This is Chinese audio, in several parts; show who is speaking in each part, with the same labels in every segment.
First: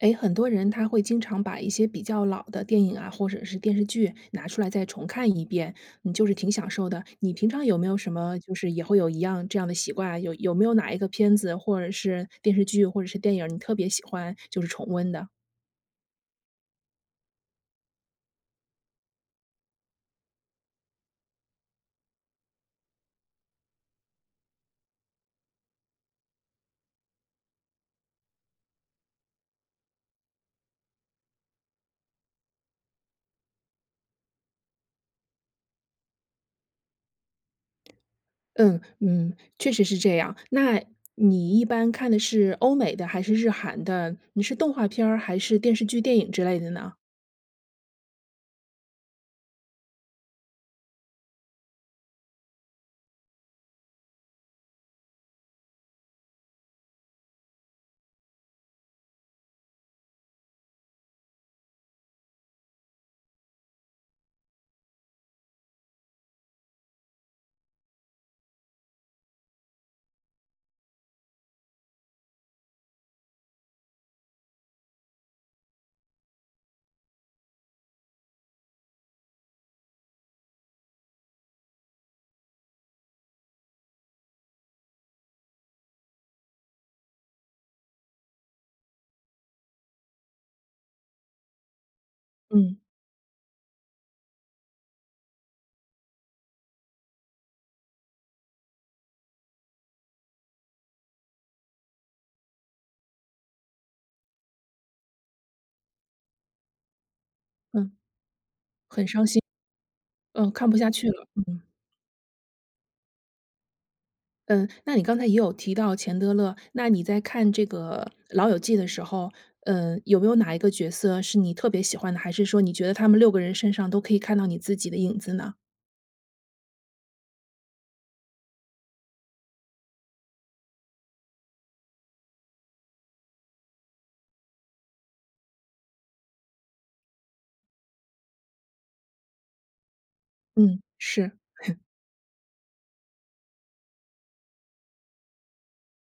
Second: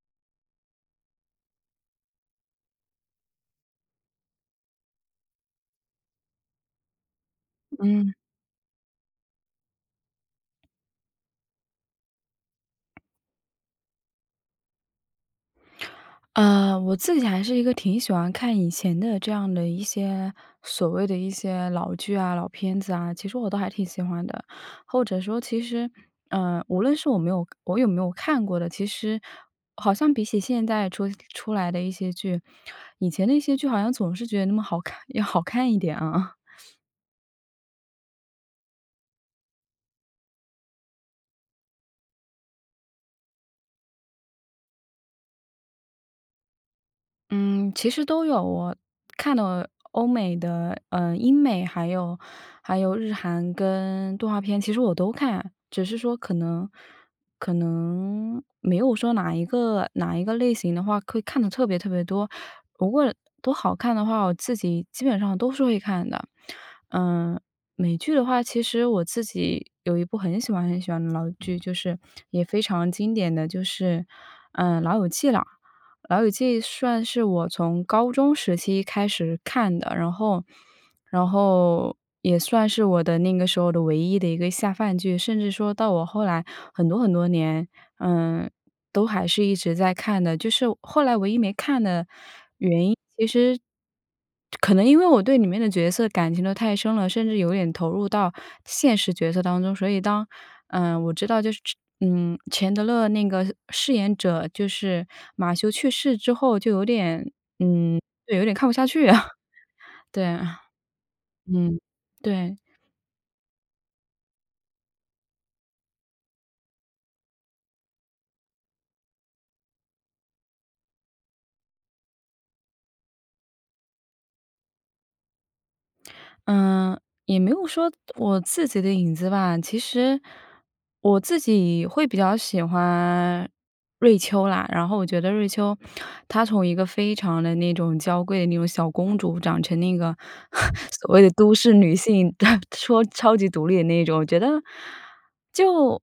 Speaker 1: 哎，很多人他会经常把一些比较老的电影啊，或者是电视剧拿出来再重看一遍，嗯，就是挺享受的。你平常有没有什
Speaker 2: 嗯。
Speaker 1: 么就是也会有一样这样的习惯？有有没有哪一个片子，或者是电视剧，或者是电影儿，你特别喜欢就是重温的？
Speaker 2: 呃，我自己还是一个挺喜欢看以前的这样的一些所谓的一些老剧啊、老片子啊，其实我都还挺喜欢的。或者说其实，呃，无论是我没有我有没有看过的，其实好像比起现在出出来的一些剧，以前的一些剧好像总是觉得那么好看要好看一点啊。
Speaker 1: 嗯嗯，确实是这样。那，你一般看的是欧美的？还是日韩的？你是动画片儿？还是电视剧、电影之类的呢？
Speaker 2: 嗯，其实都有。我看到了欧美的，呃，英美，还有还有日韩，跟动画片，其实我都看。只是说可能可能没有说哪一个哪一个类型的话，会看得特别特别多。如果都好看的话，我自己基本上都是会看的。呃，美剧的话，其实我自己有一部很喜欢很喜欢的老剧，就是也非常经典的就是，呃，《老友记》了。《老友记》算是我从高中时期开始看的，然后然后也算是我的那个时候的唯一的一个下饭剧。甚至说到我后来很多很多年，嗯，都还是一直在看的。就是后来唯一没看的原因，其
Speaker 1: 嗯。
Speaker 2: 实可能因为我对里面的角色感情都太深了，甚至有点投入到现实角色当中。所以当，呃，我知道就是嗯，钱德勒那个饰演者，就是马修去世之后就有点，
Speaker 1: 嗯，很伤心。
Speaker 2: 嗯，就有点看不下去啊。对
Speaker 1: 呃，
Speaker 2: 啊。
Speaker 1: 看不下去了，嗯。
Speaker 2: 嗯，对。
Speaker 1: 嗯，那你刚才也有提到钱德勒，那你在看这个老友记的时候，呃，有没有哪一个角色是你特别喜欢的，还是说你觉得他们6个人身上都可以看到你自己的影子呢？
Speaker 2: 嗯，也没有说我自己的影子吧，其实我自己会比较喜欢瑞秋啦。然后我觉得瑞秋她从一个非常地那种娇贵的那种小公主长成那个
Speaker 1: 嗯，
Speaker 2: 所谓的
Speaker 1: 是。
Speaker 2: 都市 女性，说超级独立的那种。我觉得，就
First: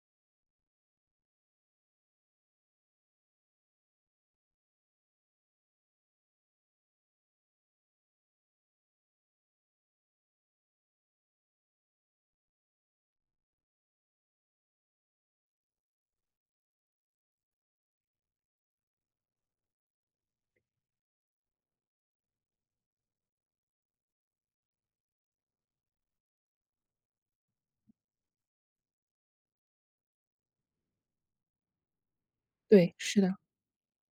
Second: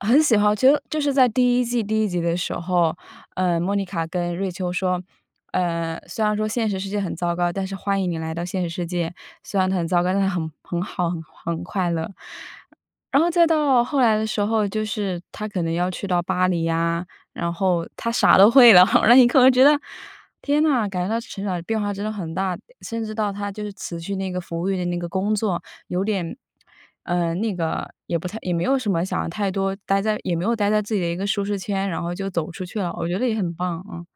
Speaker 2: 很喜欢我觉得就是在第1季第1集的时候，呃，莫妮卡跟瑞秋说：“呃，虽然说现实世界很糟糕，但是欢迎你来到现实世界，虽然它很糟糕，但很很好很很快乐“。然后再到后来的时候，就是她可能要去到巴黎呀，然后她啥都会了。然后你可能觉得天哪，感觉到成长变化真的很大。甚至到她就是辞去那个服务员的那个工作有点呃，那个也不太，也没有什么想太多待在也没有待在自己的一个舒适圈，然后就走出去了，
Speaker 1: 对，
Speaker 2: 我觉
Speaker 1: 是
Speaker 2: 得也
Speaker 1: 的。
Speaker 2: 很棒，嗯。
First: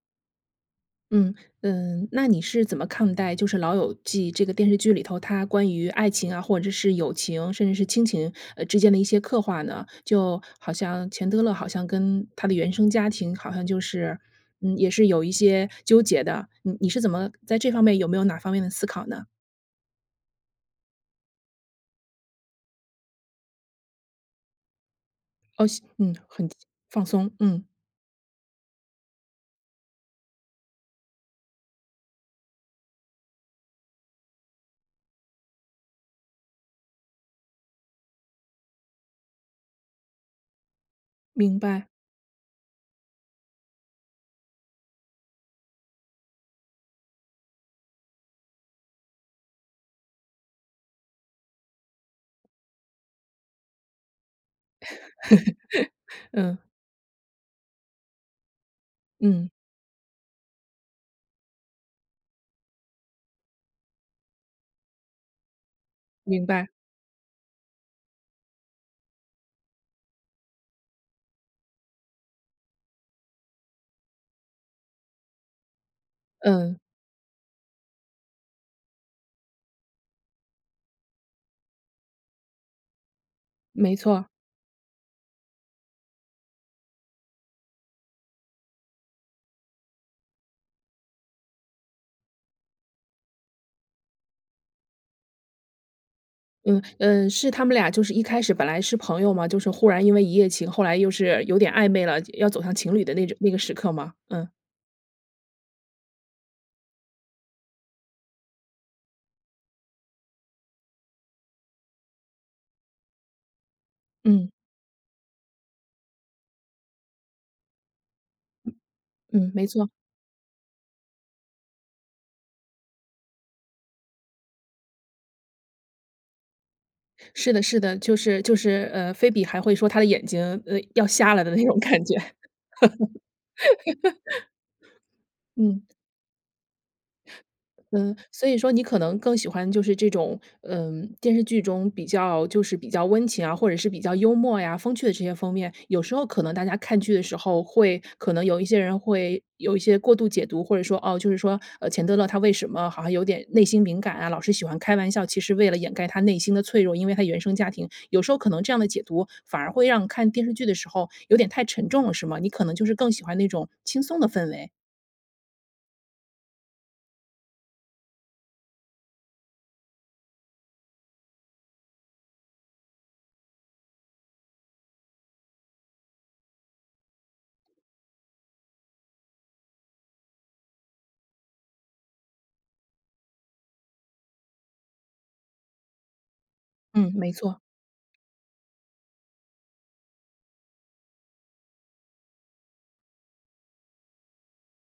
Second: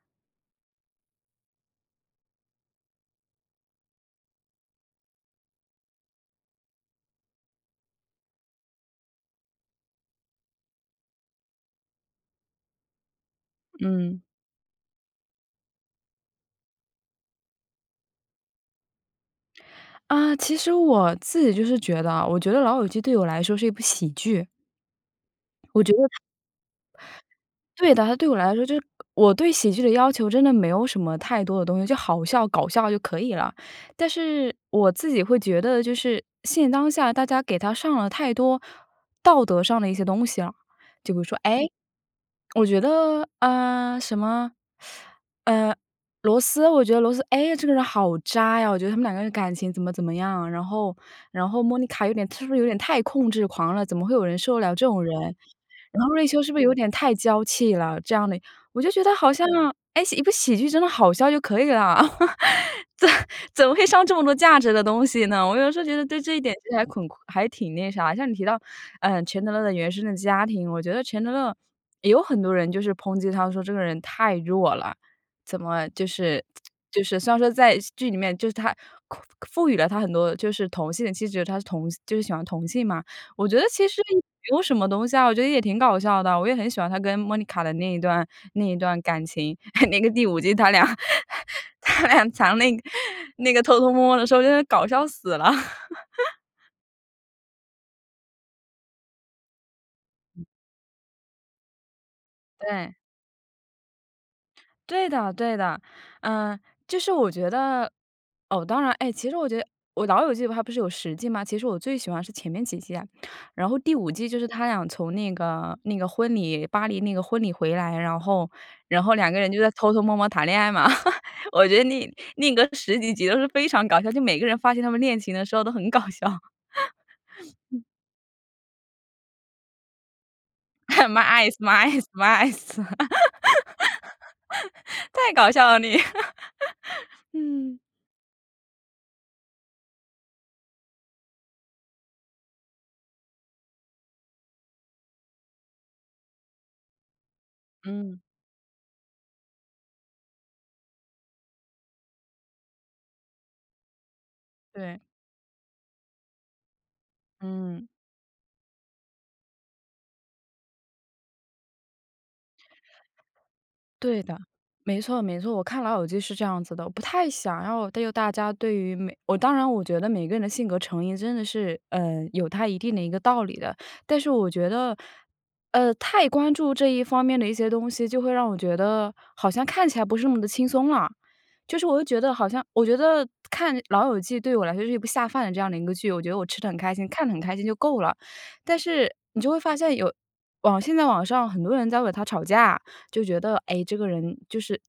Speaker 1: 嗯，呃，那你是怎么看待就是《老友记》这个电视剧里头，它关于爱情啊，或者是友情，甚至是亲情，呃，之间的一些刻画呢？就好像钱德勒好像跟他的原生家庭好像就是，
Speaker 2: 嗯。
Speaker 1: 嗯，也是有一些纠结的，嗯，你是怎么在这方面有没有哪方面的思考呢？
Speaker 2: 啊，其实我自己就是觉得啊，我觉得《老友记》对我来说是一部喜剧。
Speaker 1: 哦，
Speaker 2: 我
Speaker 1: 西
Speaker 2: 觉得
Speaker 1: 嗯，
Speaker 2: 它
Speaker 1: 很放松，嗯。
Speaker 2: 对的，它对我来说就是我对喜剧的要求真的没有什么太多的东西，就好笑、搞笑就可以了。但是我自己会觉得就是，现当下大家给它上了太多道德上的一些东西了。就比如说，
Speaker 1: 明
Speaker 2: 哎，
Speaker 1: 白。
Speaker 2: 我觉得，呃，什么，呃，罗斯，我觉得罗斯，哎，这个人好渣呀，我觉得他们两个人感情怎么怎么样，然后然后 Monica 有点她是不是有点太控制狂了，怎么会有人受得了这种人？然后瑞 秋是不
Speaker 1: 嗯。
Speaker 2: 是有点太娇气了？这样的，我就觉得好像，
Speaker 1: 嗯。
Speaker 2: 哎，喜一部喜剧真的好笑就可以了。怎怎么会上这么多价值的东西呢？我有的时候觉得对这一
Speaker 1: 明
Speaker 2: 点
Speaker 1: 白。
Speaker 2: 其实还恐还挺那啥。像你提到，呃，钱德勒原生的家庭，我觉得钱德勒也有很多人就是抨击他说，这个人太弱了，怎么就是
Speaker 1: 嗯。
Speaker 2: 就是虽然说在剧里面就是他赋予了他很多就是同性的气质，他是同就是喜欢同性嘛，我觉得其
Speaker 1: 没
Speaker 2: 实也
Speaker 1: 错。
Speaker 2: 没有什么东西啊，我觉得也挺搞笑的，我也很喜欢他跟 Monica 的那一段那一段感情，那个第5季他俩他俩藏那个那个偷偷摸摸的时候，真的搞笑死了。
Speaker 1: 嗯，嗯，是他们俩就是一开始本来是朋友嘛，就是忽然因为一夜情，后来又是有点暧昧了，要走向
Speaker 2: 对。
Speaker 1: 情侣的那种那个时刻吗？嗯。
Speaker 2: 对的，对的，呃，就是我觉得，哦，当然哎，其实我觉得哦，《老友记》它不是有10季吗？其实我最喜欢是前面几季啊，然后第5季就是
Speaker 1: 嗯。
Speaker 2: 他俩从那个那个婚礼，巴黎那个婚礼回来，然后然后两个人
Speaker 1: 嗯，
Speaker 2: 就
Speaker 1: 没
Speaker 2: 在
Speaker 1: 错。
Speaker 2: 偷偷摸摸谈恋爱嘛，我觉得那那个十几集都是非常搞笑，就每个人发现他们恋情的时候都很搞笑。
Speaker 1: 是的，是
Speaker 2: 嗯。
Speaker 1: 的，就是就是，呃，菲比还会说她的眼睛，呃，要
Speaker 2: My
Speaker 1: 瞎了的那
Speaker 2: eyes，my
Speaker 1: 种感觉。
Speaker 2: eyes，my eyes 太搞笑了，
Speaker 1: 嗯。
Speaker 2: 你，嗯。
Speaker 1: 嗯，所以说你可能更喜欢就是这种，嗯，电视剧中比较就是比较温情啊，或者是比较幽默呀、风趣的这些方面。有时候可能大家看剧的时候，会
Speaker 2: 嗯。
Speaker 1: 可能有一些人会有一些过度解读。或者说，哦，就是说，呃，钱德勒他为什么好像有点内心敏感啊，老是喜欢开
Speaker 2: 对。
Speaker 1: 玩笑，其实为了掩盖他内心的脆弱，因为他原生家
Speaker 2: 嗯。
Speaker 1: 庭，有时候可能这样的解读，反而会让看电视剧的时候有点太沉重了是吗？你可能就是更喜欢那种轻松
Speaker 2: 对
Speaker 1: 的
Speaker 2: 的，
Speaker 1: 氛围。
Speaker 2: 没错没错，我看《老友记》是这样子的。不太想要对于大家对于每我当然我觉得每个人的性格成因真的是，嗯，有它一定的一个道理的，但是我觉得，呃，太关注这一方面的一些东西，就会让我觉得好像看起来不是那么地轻松了。就是我就觉得好像我觉得看《老友记》对我来说是一部下饭的这样的一个剧，我觉得我吃得很开心，
Speaker 1: 嗯，
Speaker 2: 看
Speaker 1: 没
Speaker 2: 得很开
Speaker 1: 错。
Speaker 2: 心就够了。但是，你就会发现有网现在网上很多人在为它吵架，就觉得，哎，这个人就是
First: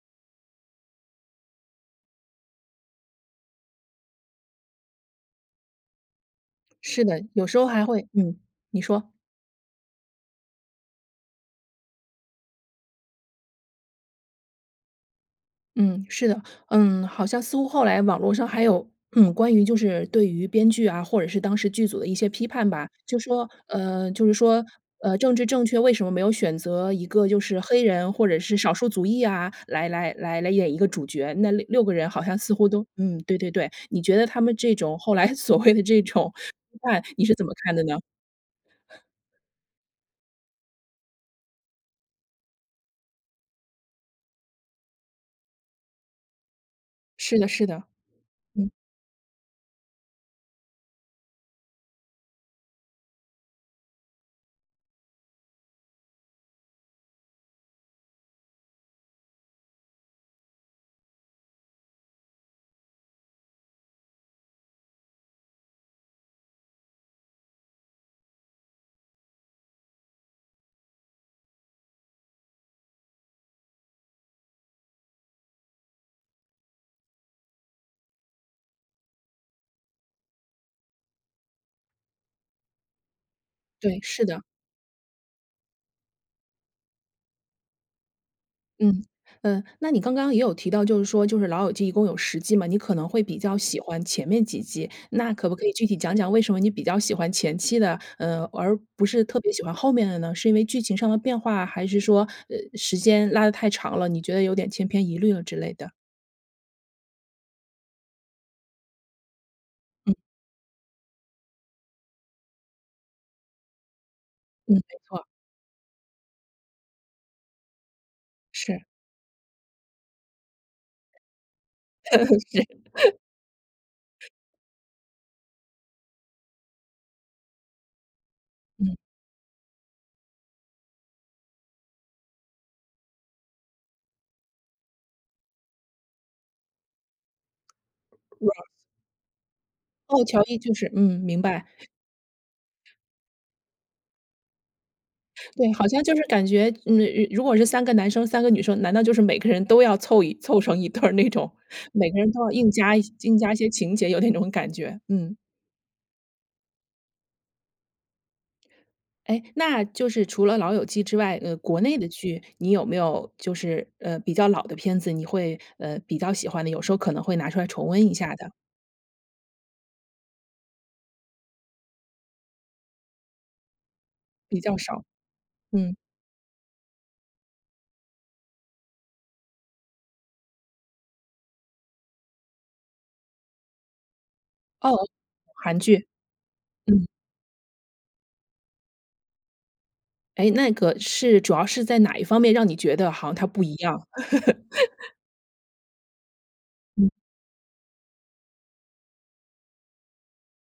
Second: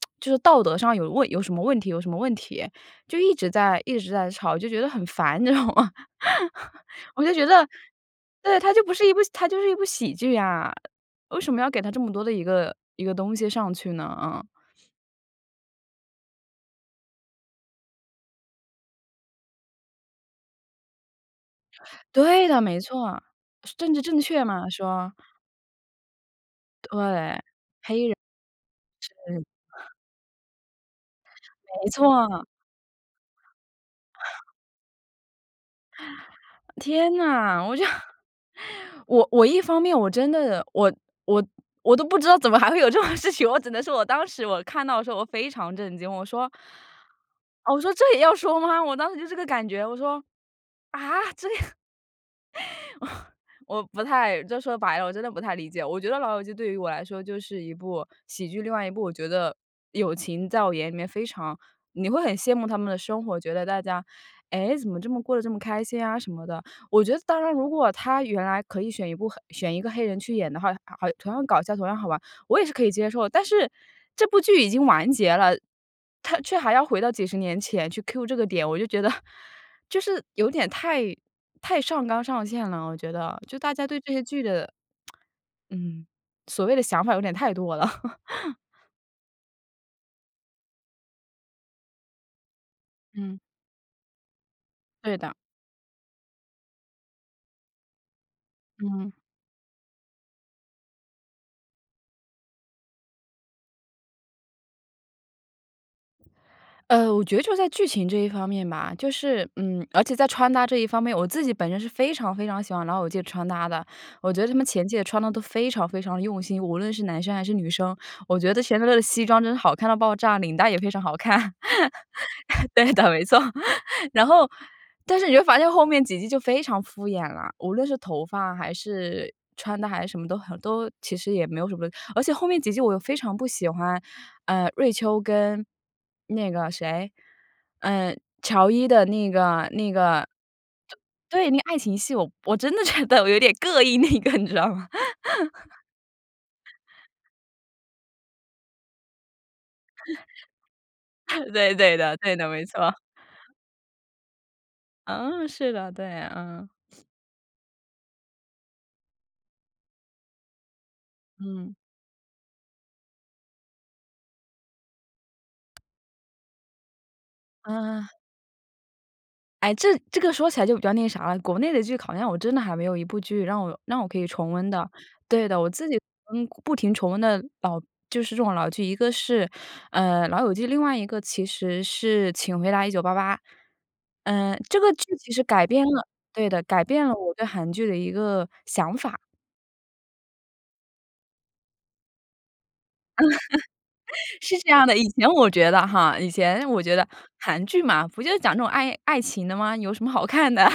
Speaker 2: 就是道德上有问有什么问题，有什么问题，就一直在一直在吵，就觉得很烦，知道吗？
Speaker 1: 是的，
Speaker 2: 我就觉
Speaker 1: 有时候
Speaker 2: 得
Speaker 1: 还会嗯，
Speaker 2: 对，它
Speaker 1: 你
Speaker 2: 就不是
Speaker 1: 说。
Speaker 2: 一部它就是一部喜剧呀，为什么要给它这么多的一个一个东西上去呢？嗯。
Speaker 1: 嗯，是的。嗯，好像似乎后来网络上还有，嗯，关于就是对于编剧啊，或者是当时剧组的一些批
Speaker 2: 对的，
Speaker 1: 判
Speaker 2: 没
Speaker 1: 吧。就
Speaker 2: 错。
Speaker 1: 说，
Speaker 2: 政治
Speaker 1: 呃，
Speaker 2: 正
Speaker 1: 就是
Speaker 2: 确
Speaker 1: 说，
Speaker 2: 嘛，说。
Speaker 1: 呃，政治正确，为什么没有选
Speaker 2: 对，
Speaker 1: 择一
Speaker 2: 黑
Speaker 1: 个就
Speaker 2: 人，
Speaker 1: 是黑人或者是少数族裔
Speaker 2: 是。
Speaker 1: 啊，来来来来演一个主角。那66
Speaker 2: 没
Speaker 1: 个人好像
Speaker 2: 错。
Speaker 1: 似乎都嗯，对对对，你觉得他们这种后来所谓的这种批判
Speaker 2: 天
Speaker 1: 你是怎么
Speaker 2: 哪，
Speaker 1: 看
Speaker 2: 我就
Speaker 1: 的呢？
Speaker 2: 我我一方面我真的，我我我都不知道怎么还会有这种事情。我只能说我当时我看到的时候我非常震惊，我说
Speaker 1: 是的是
Speaker 2: 哦，我
Speaker 1: 的。
Speaker 2: 说这也要说
Speaker 1: 嗯。
Speaker 2: 吗？我当时就这个感觉，我说，啊？这 我不太就说白了，我真的不太理解。我觉得《老友记》对于我来说就是一部喜剧。另外一部我觉得友情，在我眼里面非常你会很羡慕他们的生活，觉得大家，哎，怎么这么过得这么开心啊什么的。我觉得当然如果它原来可以选一部黑选一个黑人去演的话，啊同样搞笑，同样好玩，我也是可以接受的。但是这部剧已经完结了，它却还要回到几十年前去 cue 这个点，我就觉得就是有点太太上纲上线了，我觉得，就大家
Speaker 1: 对，
Speaker 2: 对这些
Speaker 1: 是
Speaker 2: 剧
Speaker 1: 的。
Speaker 2: 的 嗯，所谓的想法有点太多了。
Speaker 1: 嗯，呃，那你刚刚也有提到，就是说就是老友记一共有10季嘛，你可能会比
Speaker 2: 嗯。
Speaker 1: 较喜欢前面几季。
Speaker 2: 对
Speaker 1: 那
Speaker 2: 的。
Speaker 1: 可不可以具体讲讲为什么你比较喜欢前期的，呃，而不
Speaker 2: 嗯。
Speaker 1: 是特别喜欢后面的呢？是因为剧情上的变化，还是说，呃，时间拉得太长了，你觉得有点千篇一律了之类的？
Speaker 2: 呃，我觉得就在剧情这一方面吧，就是，嗯而
Speaker 1: 嗯。
Speaker 2: 且在穿搭这一方面，我自己本身是非常非常喜欢老友记的穿搭的。我觉得他们
Speaker 1: 嗯，
Speaker 2: 前几
Speaker 1: 没
Speaker 2: 季
Speaker 1: 错
Speaker 2: 穿
Speaker 1: 儿。
Speaker 2: 得都非常非常的用心，无论是男生还是女生，我觉得钱
Speaker 1: 是。
Speaker 2: 德勒的西装真的是好看到爆炸，领带也非常好看。
Speaker 1: 是。
Speaker 2: 对的，没错，然后但是你就发现后面几季，就非常敷衍了，无论是头发还
Speaker 1: 嗯。
Speaker 2: 是穿的还是什么都很，都其实也没有什么而且后面几季我又非常不喜欢，呃，瑞秋跟那个谁，呃，
Speaker 1: 哇。
Speaker 2: 乔伊的那个那
Speaker 1: 哦，
Speaker 2: 个，
Speaker 1: 乔伊就是嗯，明
Speaker 2: 对，那个
Speaker 1: 白。
Speaker 2: 爱情戏，我我真的觉得我有点膈应那个你知道吗。
Speaker 1: 对，好像就是感觉，嗯，如如果是3个男生3个女生，难道就是每个人都要凑一凑成一对儿那种，
Speaker 2: 对，对
Speaker 1: 每
Speaker 2: 的，
Speaker 1: 个人
Speaker 2: 对
Speaker 1: 都
Speaker 2: 的，
Speaker 1: 要
Speaker 2: 没
Speaker 1: 硬
Speaker 2: 错。
Speaker 1: 加硬加一些情节，有那种感觉，嗯。
Speaker 2: 嗯，是的，对，嗯。
Speaker 1: 哎，那就是除了老友记之外，呃，
Speaker 2: 嗯。
Speaker 1: 国内的剧，你有没有就是，呃，比较老的片子，你会，呃，比较喜欢的？有时候可能会拿出来重温一
Speaker 2: 啊。
Speaker 1: 下的。
Speaker 2: 哎，这这个说起来就比较那啥了。国内的剧好像我真的还没有一部剧让我让我可以重
Speaker 1: 比
Speaker 2: 温
Speaker 1: 较
Speaker 2: 的，
Speaker 1: 少，
Speaker 2: 对的。我自
Speaker 1: 嗯。
Speaker 2: 己不停重温的老就是这种老剧，一个是，呃，《老友记》，另外一个其实是《请回答1988》。嗯，这个
Speaker 1: 哦，
Speaker 2: 剧其实是改
Speaker 1: 韩
Speaker 2: 变了
Speaker 1: 剧，
Speaker 2: 对的，改变
Speaker 1: 嗯。
Speaker 2: 了我对韩剧的一个想法。
Speaker 1: 哎，那个是，主要是在哪一方面让你觉得好像它不一样？
Speaker 2: 是这样的。以前我觉得哈，以前我觉得，
Speaker 1: 嗯。
Speaker 2: 韩剧嘛，不就是讲这种爱爱情的嘛，有什么好看的？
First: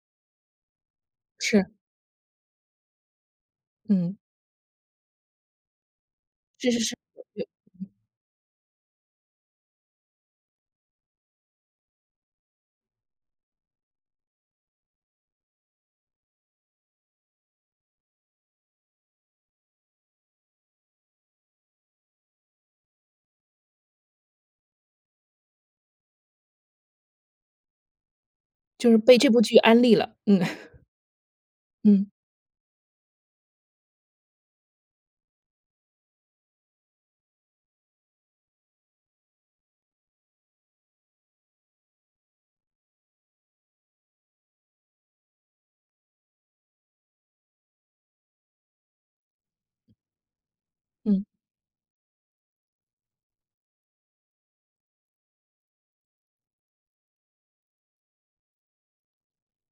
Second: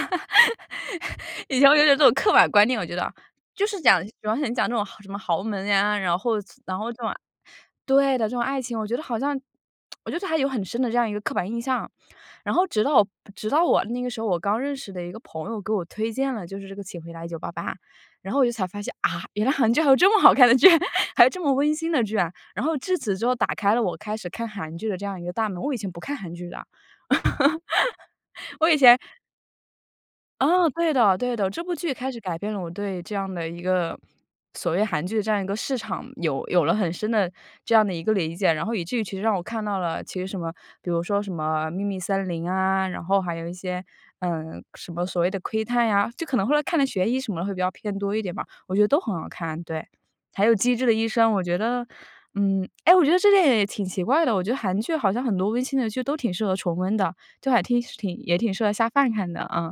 Speaker 2: 以
Speaker 1: 是。
Speaker 2: 前我觉得这种刻板观念我觉得，就是讲比
Speaker 1: 嗯。
Speaker 2: 方想讲这种豪什么豪门啊，然后这
Speaker 1: 是
Speaker 2: 然
Speaker 1: 是
Speaker 2: 后
Speaker 1: 是，
Speaker 2: 这种
Speaker 1: 对。
Speaker 2: 对的，这种爱情，我觉得好像 我觉得还有很深的这样一个刻板印象。然后直到直到我那个时候，我刚认识的一个朋友，给我推荐了就是这个《请回答1988》，然后我就才发现，啊？原来韩剧还有这么好看的剧，还有这么温馨的剧啊。然后至此之后打开了我开始看韩剧的这样一个大门，我以前不看韩剧的。我以
Speaker 1: 就
Speaker 2: 前
Speaker 1: 是被这部剧安利了，嗯。
Speaker 2: 啊，对的，对的。这部剧
Speaker 1: 嗯。
Speaker 2: 开始改变了我对这样的一个，所谓韩剧的这样一个市场，有有了很深的这样的一个理解。然后以至于其实让我看到了其实什么，比如说什么《秘密森林》啊，然后还有一些，嗯，什么所谓的《窥探》呀，就可能后来看得悬疑什么的会比较偏多一点吧。我觉得都很好看，对。还有《机智的医
Speaker 1: 嗯。
Speaker 2: 生》我觉得嗯，哎，我觉得这个也挺奇怪的，我觉得韩剧好像很多温馨的剧都挺适合重温的，就还听挺也挺适合下饭看的，啊。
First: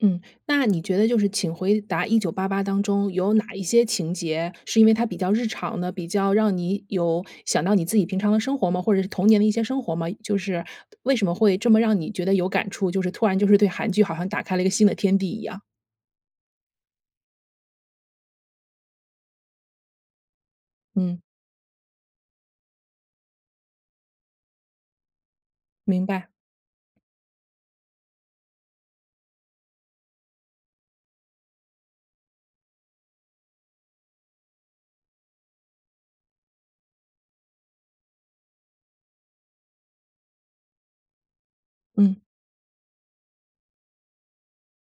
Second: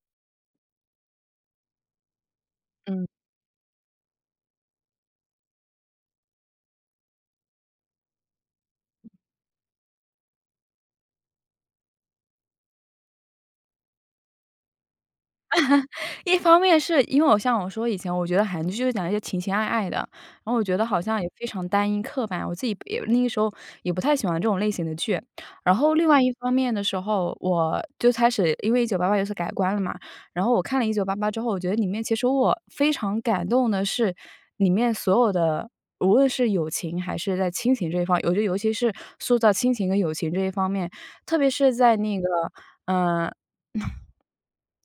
Speaker 1: 嗯，那你觉得就是《请回答1988》当
Speaker 2: 嗯。
Speaker 1: 中有哪一些情节，是因为它比较日常呢？比较让你有想到你自己平常的生活吗？或者是童年的一些生活吗？就是为什么会这么让你觉得有感触？就是突然就是对韩剧好像打开了一个新的天地一样。
Speaker 2: 一方面是因为我像我说以前我觉得韩剧就是讲一些情情爱爱的，然后我觉得好
Speaker 1: 嗯。
Speaker 2: 像也非常单一刻板，我自己也那个时候也不太喜欢这种类型的剧。然后，
Speaker 1: 明
Speaker 2: 另外
Speaker 1: 白。
Speaker 2: 一方面的时候，我就开始，因为1988有所改观了嘛。然后我看了1988之后，我觉得里面其实我非常感动的是里面所有的，无论是友情还是在亲情这一方，我觉得尤其是塑造亲情和友情这一方面，特别是在
Speaker 1: 嗯。
Speaker 2: 那个，呃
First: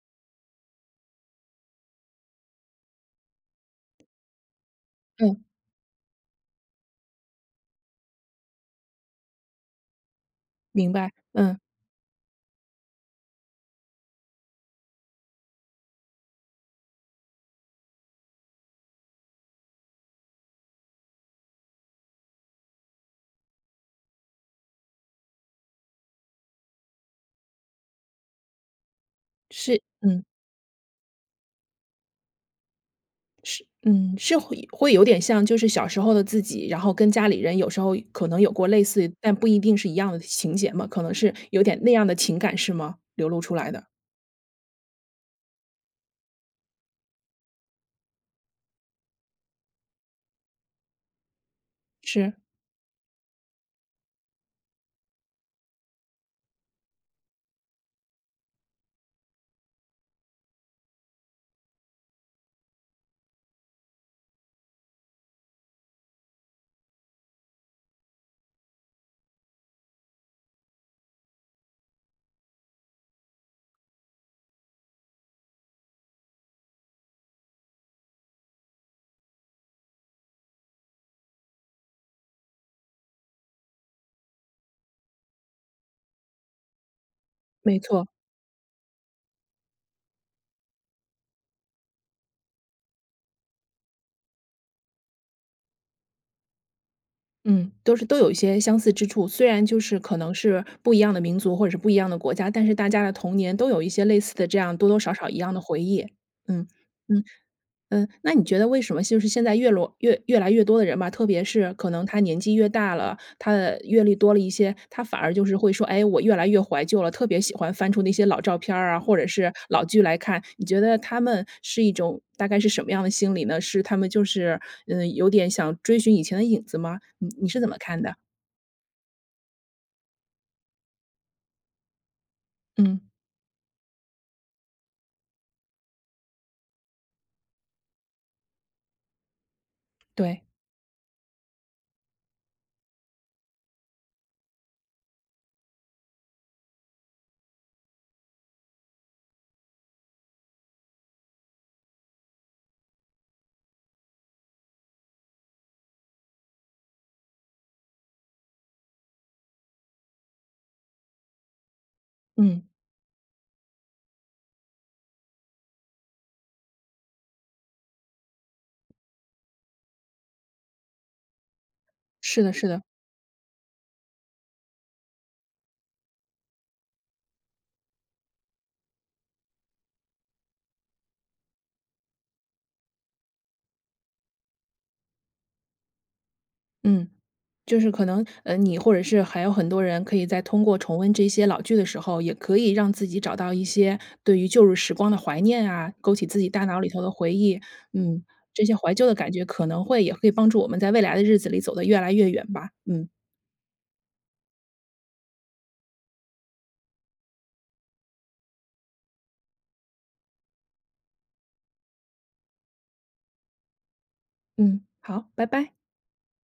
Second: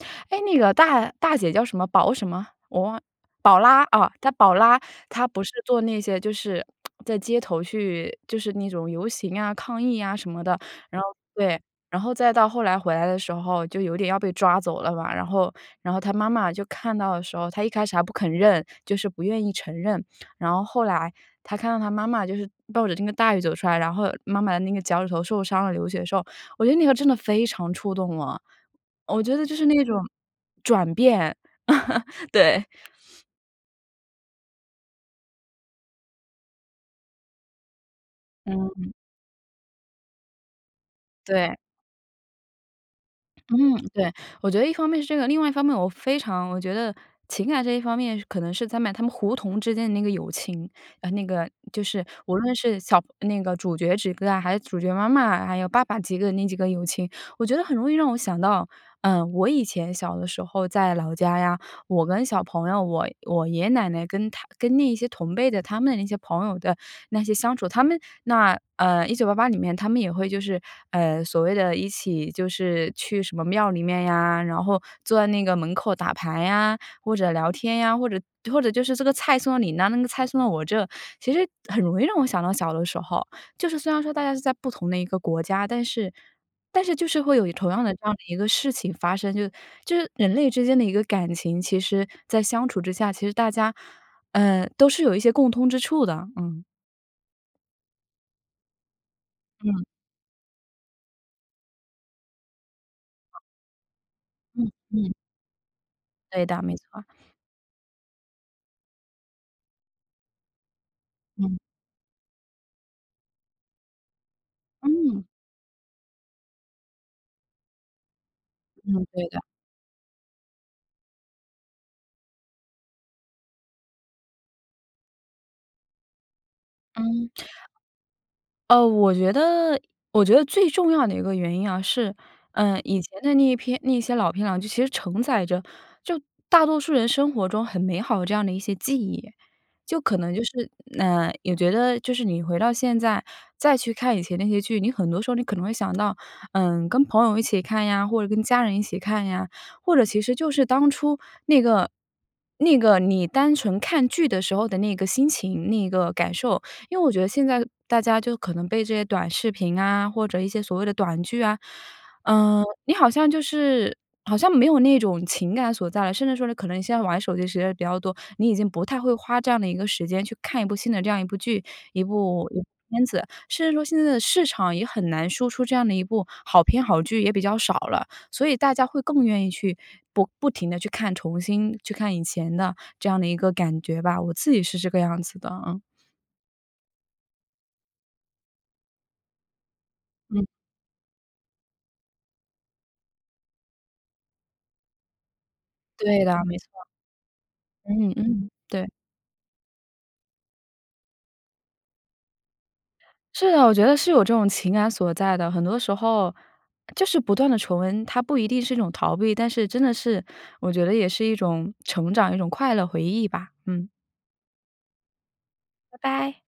Speaker 2: 哎，那个大大姐叫什么？宝什么？我忘宝拉啊，她宝拉她
Speaker 1: 嗯。
Speaker 2: 不是做那些就是 在街头去就是那种游行呀、抗议呀什么的，
Speaker 1: 明
Speaker 2: 然后
Speaker 1: 白，嗯。
Speaker 2: 对，然后再到后来回来的时候，就有点要被抓走了嘛，然后然后她妈妈就看到的时候，她一开始还不肯认，就是不愿意承认。然后后来她看到她妈妈就是冒着那个大雨走出来，然后妈妈的那个脚趾头受伤了流血的时候，我觉得那个真的非常触动我。我觉得就是
Speaker 1: 是
Speaker 2: 那种
Speaker 1: 嗯。
Speaker 2: 转变，对。
Speaker 1: 是嗯。是会会有点像就是小时候的自己，然后跟家里人有时候可能有过类
Speaker 2: 嗯。
Speaker 1: 似，但不一定是一样的情节嘛，可能是
Speaker 2: 对。
Speaker 1: 有点那样的情感是吗？流露出来
Speaker 2: 嗯，
Speaker 1: 的。
Speaker 2: 对。我觉得一方面是这个，另外一方面我非常我觉得情感这一方面，可能是他们他们胡同之间的那个友情，呃，那个就是无
Speaker 1: 是。
Speaker 2: 论是小那个主角之间啊，还是主角妈妈，还有爸爸几个那几个友情。我觉得很容易让我想到，呃，我以前小的时候在老家呀，我跟小朋友，我我爷爷奶奶跟他跟那一些同辈的，他们的那些朋友的那些相处。他们那，呃，1988里面他们也会就是，呃，所谓的一起就是去什么庙里面呀，然后坐在那个门口打牌呀，或者聊天呀，或者或者就是这个菜送到你那，那个菜送到我这，其实很容易让我想到小的时候。就是虽然说大家是在不同的一个国家，但是但是就是会有同
Speaker 1: 没
Speaker 2: 样的这
Speaker 1: 错。
Speaker 2: 样的一个事情发生，就是就是人类之间的一个感情，其实在相处之下，其实大家，呃，都是有一些共通之处的，嗯。
Speaker 1: 嗯，都是都有一些相似之处，虽然就
Speaker 2: 嗯。
Speaker 1: 是可能是不一样的民族或者是不一样的国家，但是大家的童年都有一些类似的这
Speaker 2: 嗯
Speaker 1: 样多多
Speaker 2: 嗯。
Speaker 1: 少少一样的回忆，
Speaker 2: 对的，
Speaker 1: 嗯，
Speaker 2: 没错。
Speaker 1: 嗯。嗯，那你觉得为什么就是现在越罗越越来越多的人吧，特别
Speaker 2: 嗯。
Speaker 1: 是可能他年纪越大了，他的阅历多了一些，他反
Speaker 2: 嗯。
Speaker 1: 而就是会说，哎，我越来越怀旧了，特别喜欢翻出那些老照片
Speaker 2: 嗯，
Speaker 1: 儿啊，或者
Speaker 2: 对的。
Speaker 1: 是老剧来看，你觉得他们是一种大概是什么样的心理呢？是他们就是，呃，有点想追寻以前的影子吗？你
Speaker 2: 嗯。
Speaker 1: 你是怎么看的？
Speaker 2: 呃，我觉得我觉得最重要的一个原因啊，是，呃，以
Speaker 1: 嗯。
Speaker 2: 前的那一片那些老片啊，其实承载着，就大多数人生活中很美好的这样的一些记忆。就可能
Speaker 1: 对。
Speaker 2: 就是呃，也觉得就是你回到现在，再去看以前那些剧，你很多时候你可能会想到，嗯，跟朋友一起看呀，或者跟家人一起看呀，或者其实就是当初那个那个你单纯看剧的时候的那个心情、那个感受。因为我觉得现在大家就可能被这些短视频啊，或者一些所谓的短剧啊嗯，
Speaker 1: 嗯。
Speaker 2: 你好像就是好像没有那种情感所在了，甚至说呢，可能现在玩手机的时间比较多，你已经不太会花这样的一个时间去看一部新的这样一部剧、一
Speaker 1: 是
Speaker 2: 部
Speaker 1: 的是的。
Speaker 2: 片子。甚至说，现在的市场也很难说出这样的一部好片、好剧也比较少了，所以大家会更愿意去不不停地去看重新去看以前的，这样的一个感觉吧。我自己是这个样子的啊。
Speaker 1: 嗯就是可能，呃，你或者是还有很多人可以在
Speaker 2: 嗯。
Speaker 1: 通过重温这些老剧的时候，也可以让自己找到一些对于旧日时光的怀念啊，勾
Speaker 2: 对
Speaker 1: 起自
Speaker 2: 啦，
Speaker 1: 己
Speaker 2: 没
Speaker 1: 大
Speaker 2: 错。
Speaker 1: 脑里头的回忆。
Speaker 2: 嗯
Speaker 1: 嗯，
Speaker 2: 嗯，
Speaker 1: 这些
Speaker 2: 对。
Speaker 1: 怀旧的感觉可能会也会帮助我们在未来的日子里走得越来越远吧。嗯。
Speaker 2: 是的，我觉得是有这种情感所在的，很多时候，就是不断地重温，它不一定是一种逃避，但是真的是我觉得也是一种成长，一种快乐回忆吧，嗯。
Speaker 1: 嗯，好，拜拜。
Speaker 2: 拜拜。